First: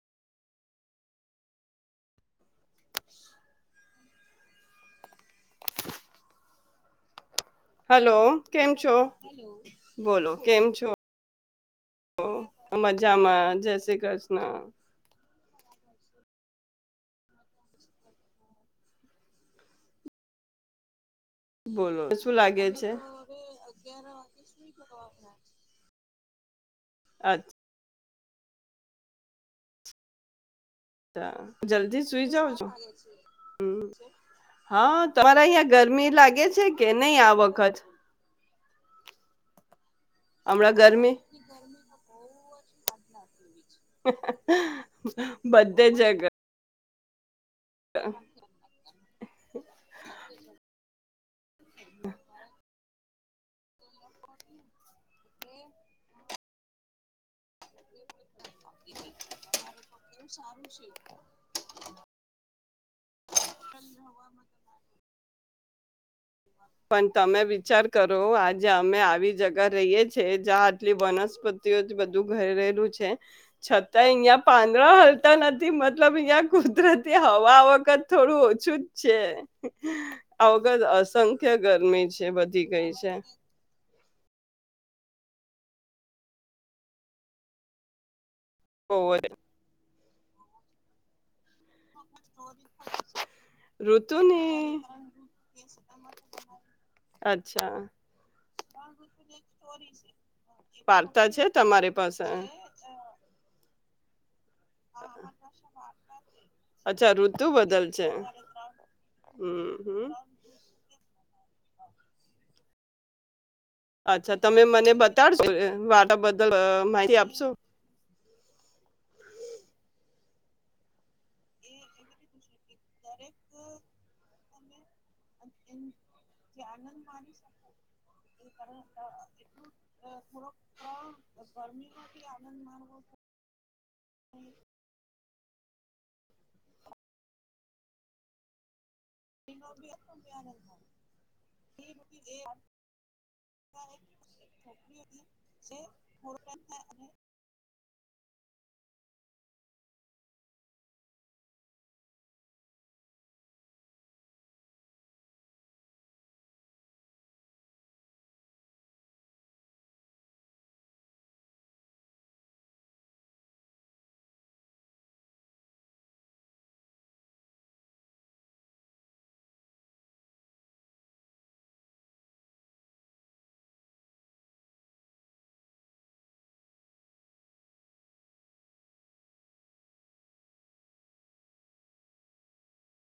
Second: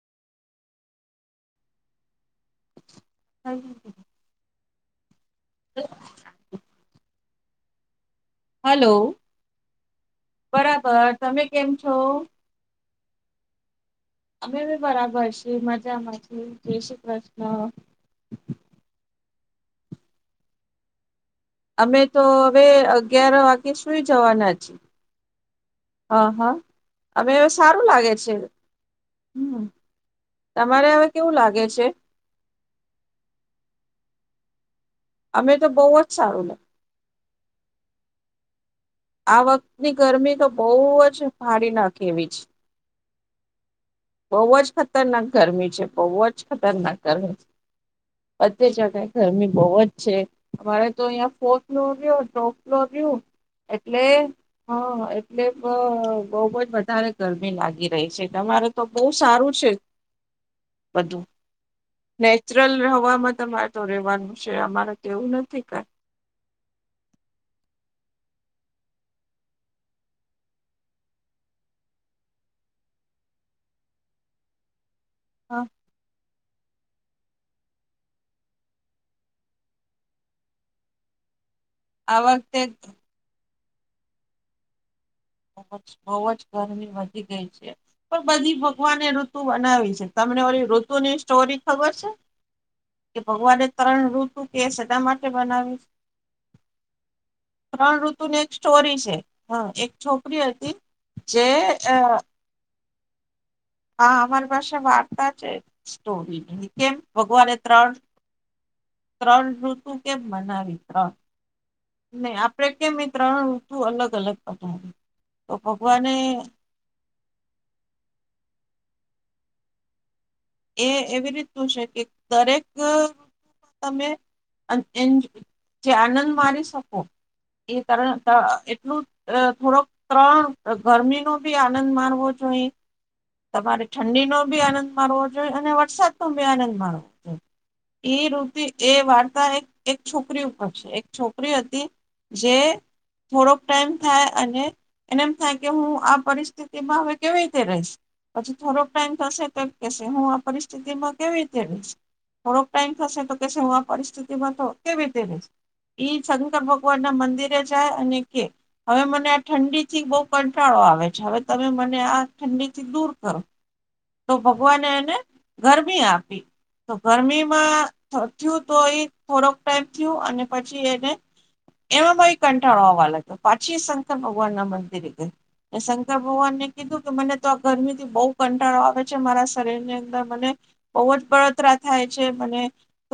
[inaudible] [inaudible] [unintelligible] હાલો, કેમ છો? બોલો કેમ છો? બરાબર તમે કેમ છો? મજામાં જય સી અમે બી બરાબર છે. [unintelligible] મજા મા છે જે શ્રી કૃષ્ણ. અમે બોલો તો શું હવે લાગે છે અગયાર વાગે સુઈ જવાના છીએ. હ હા. અમે સારું લાગે. છે ‌હમ્મ. ત જલ્દી સુઈ જઉ છો હમ્મ. હા તમારે અમે અહિયાં તો બહુ જ ગરમી લાગે સારું છે કે નહી આ વખત? આ વખ ની ગરમી તો બહુ હમણાં ગરમી જ ફાડી નાખે એવી જ બઉવજ ખતરનાક ગરમી છે. બધે જગ બઉવજ ખતરનાક. [unintelligible] બધી જગે ગરમી બઉવજ છે. અમારે તો યાં ફોર. [unintelligible] [unintelligible] એટલે હ એટલે બ બઉવજ વધારે ગરમી લાગી રહી છે. તમારે તો બહુ સારું છે. બધું ને [unintelligible] હવામાં તમારે તો રેવાનું છે. અમારે તો એવું નથી કાઈ. પણ તમે વિચાર કરો આજે અમે આવી જગા રહીએ છીએ જ્યાં આટલી વનસ્પતિઓ જ બધું ઘરેરેલું છે. છતાં અહિયાં પાંદરા હ લતા નથી મતલબ હીંયા કુદરતી હવા વખત થોડું ઓછું જ છે. આ વખત અસ થે. ક્યા ગરમી આ છે વખતે વધી ગઈ છે. બ જ બહુ જ ગરમી વધી ગઈ છે પણ. બધી બહુ ભગવાનને જ ઋતુ બનાવી છે. તમને ઓરી ઋતુ ની સ્ટોરી. ખબર છે કે ભગવાને ત્રણ ઋતુ ઋતુની કેસ એટ માટે બનાવી છે અચ્છા ત્રણ ઋતુની એક સ્ટોરી છે હ એક. છોકરી હતી જે અ. હા. હા હ. પાસે વાર્તા છે સ્ટોરી કેમ અચ્છા ઋતુ ભગવાને બદલ ત્રણ છે ત્રણ હમ ઋતુ હમ કેમ મનાવી ત્રણ. નહી આપડે કે મ ત્રણ. અલગ અલગ અચ્છા તમે મને બનાવી બતાડશો તો ભગવાને વાટ બદલ માહિતી આપશો. એ એવી રીતનું છે કે દરેક. હ તમે. અ. એ જે આનંદ મારી શકો એ તણ એટલું થોડોક ત્રણ ગરમીનોબી આનંદ મારવો જોઈએ તમારે ઠંડીનો બી આનંદ મારવો. જો અને વરસાદ તો ભી આનંદ માણવો જો એ ઋતિ. એ વાર્તા એક એક છોકરી ઉપર છે એક છોકરી હતી જે થોડોક ટાઈમ થાય અને એનેમ થાય કે હું આ પરિસ્થિતિમાં હવે કેવી રીતે રહીશ. પછી થોડોક ટાઈમ થશે તો કે હું આ પરિસ્થિતિમાં કેવી રીતે રહીશ થોડોક ટાઈમ થશે તો કેશે હું આ પરિસ્થિતિમાં તો કેવી રીતે રહીશ ઈ શંકર ભગવાન ના મંદિરે જાય અને કે હવે મને આ ઠંડીથી બહુ કંટાળો આવે છે હવે તમે મને આ ઠંડી થી દૂર કરો. તો ભગવાને એને ગરમી આપી તો ગરમીમાં થયું તો એ થોડોક ટાઈમ થયું અને પછી એને એમાંમા પણ કંટાળો આવવા લાગ્યો પાછી શંકર ભગવાન ના મંદિરે ગય શંકર ભગવાનને કીધું કે મને તો આ ગરમી થી બહુ કંટાળો આવે પછી મારા શરીરની અંદર મને બહુ જ બળતરા થાય છે મને.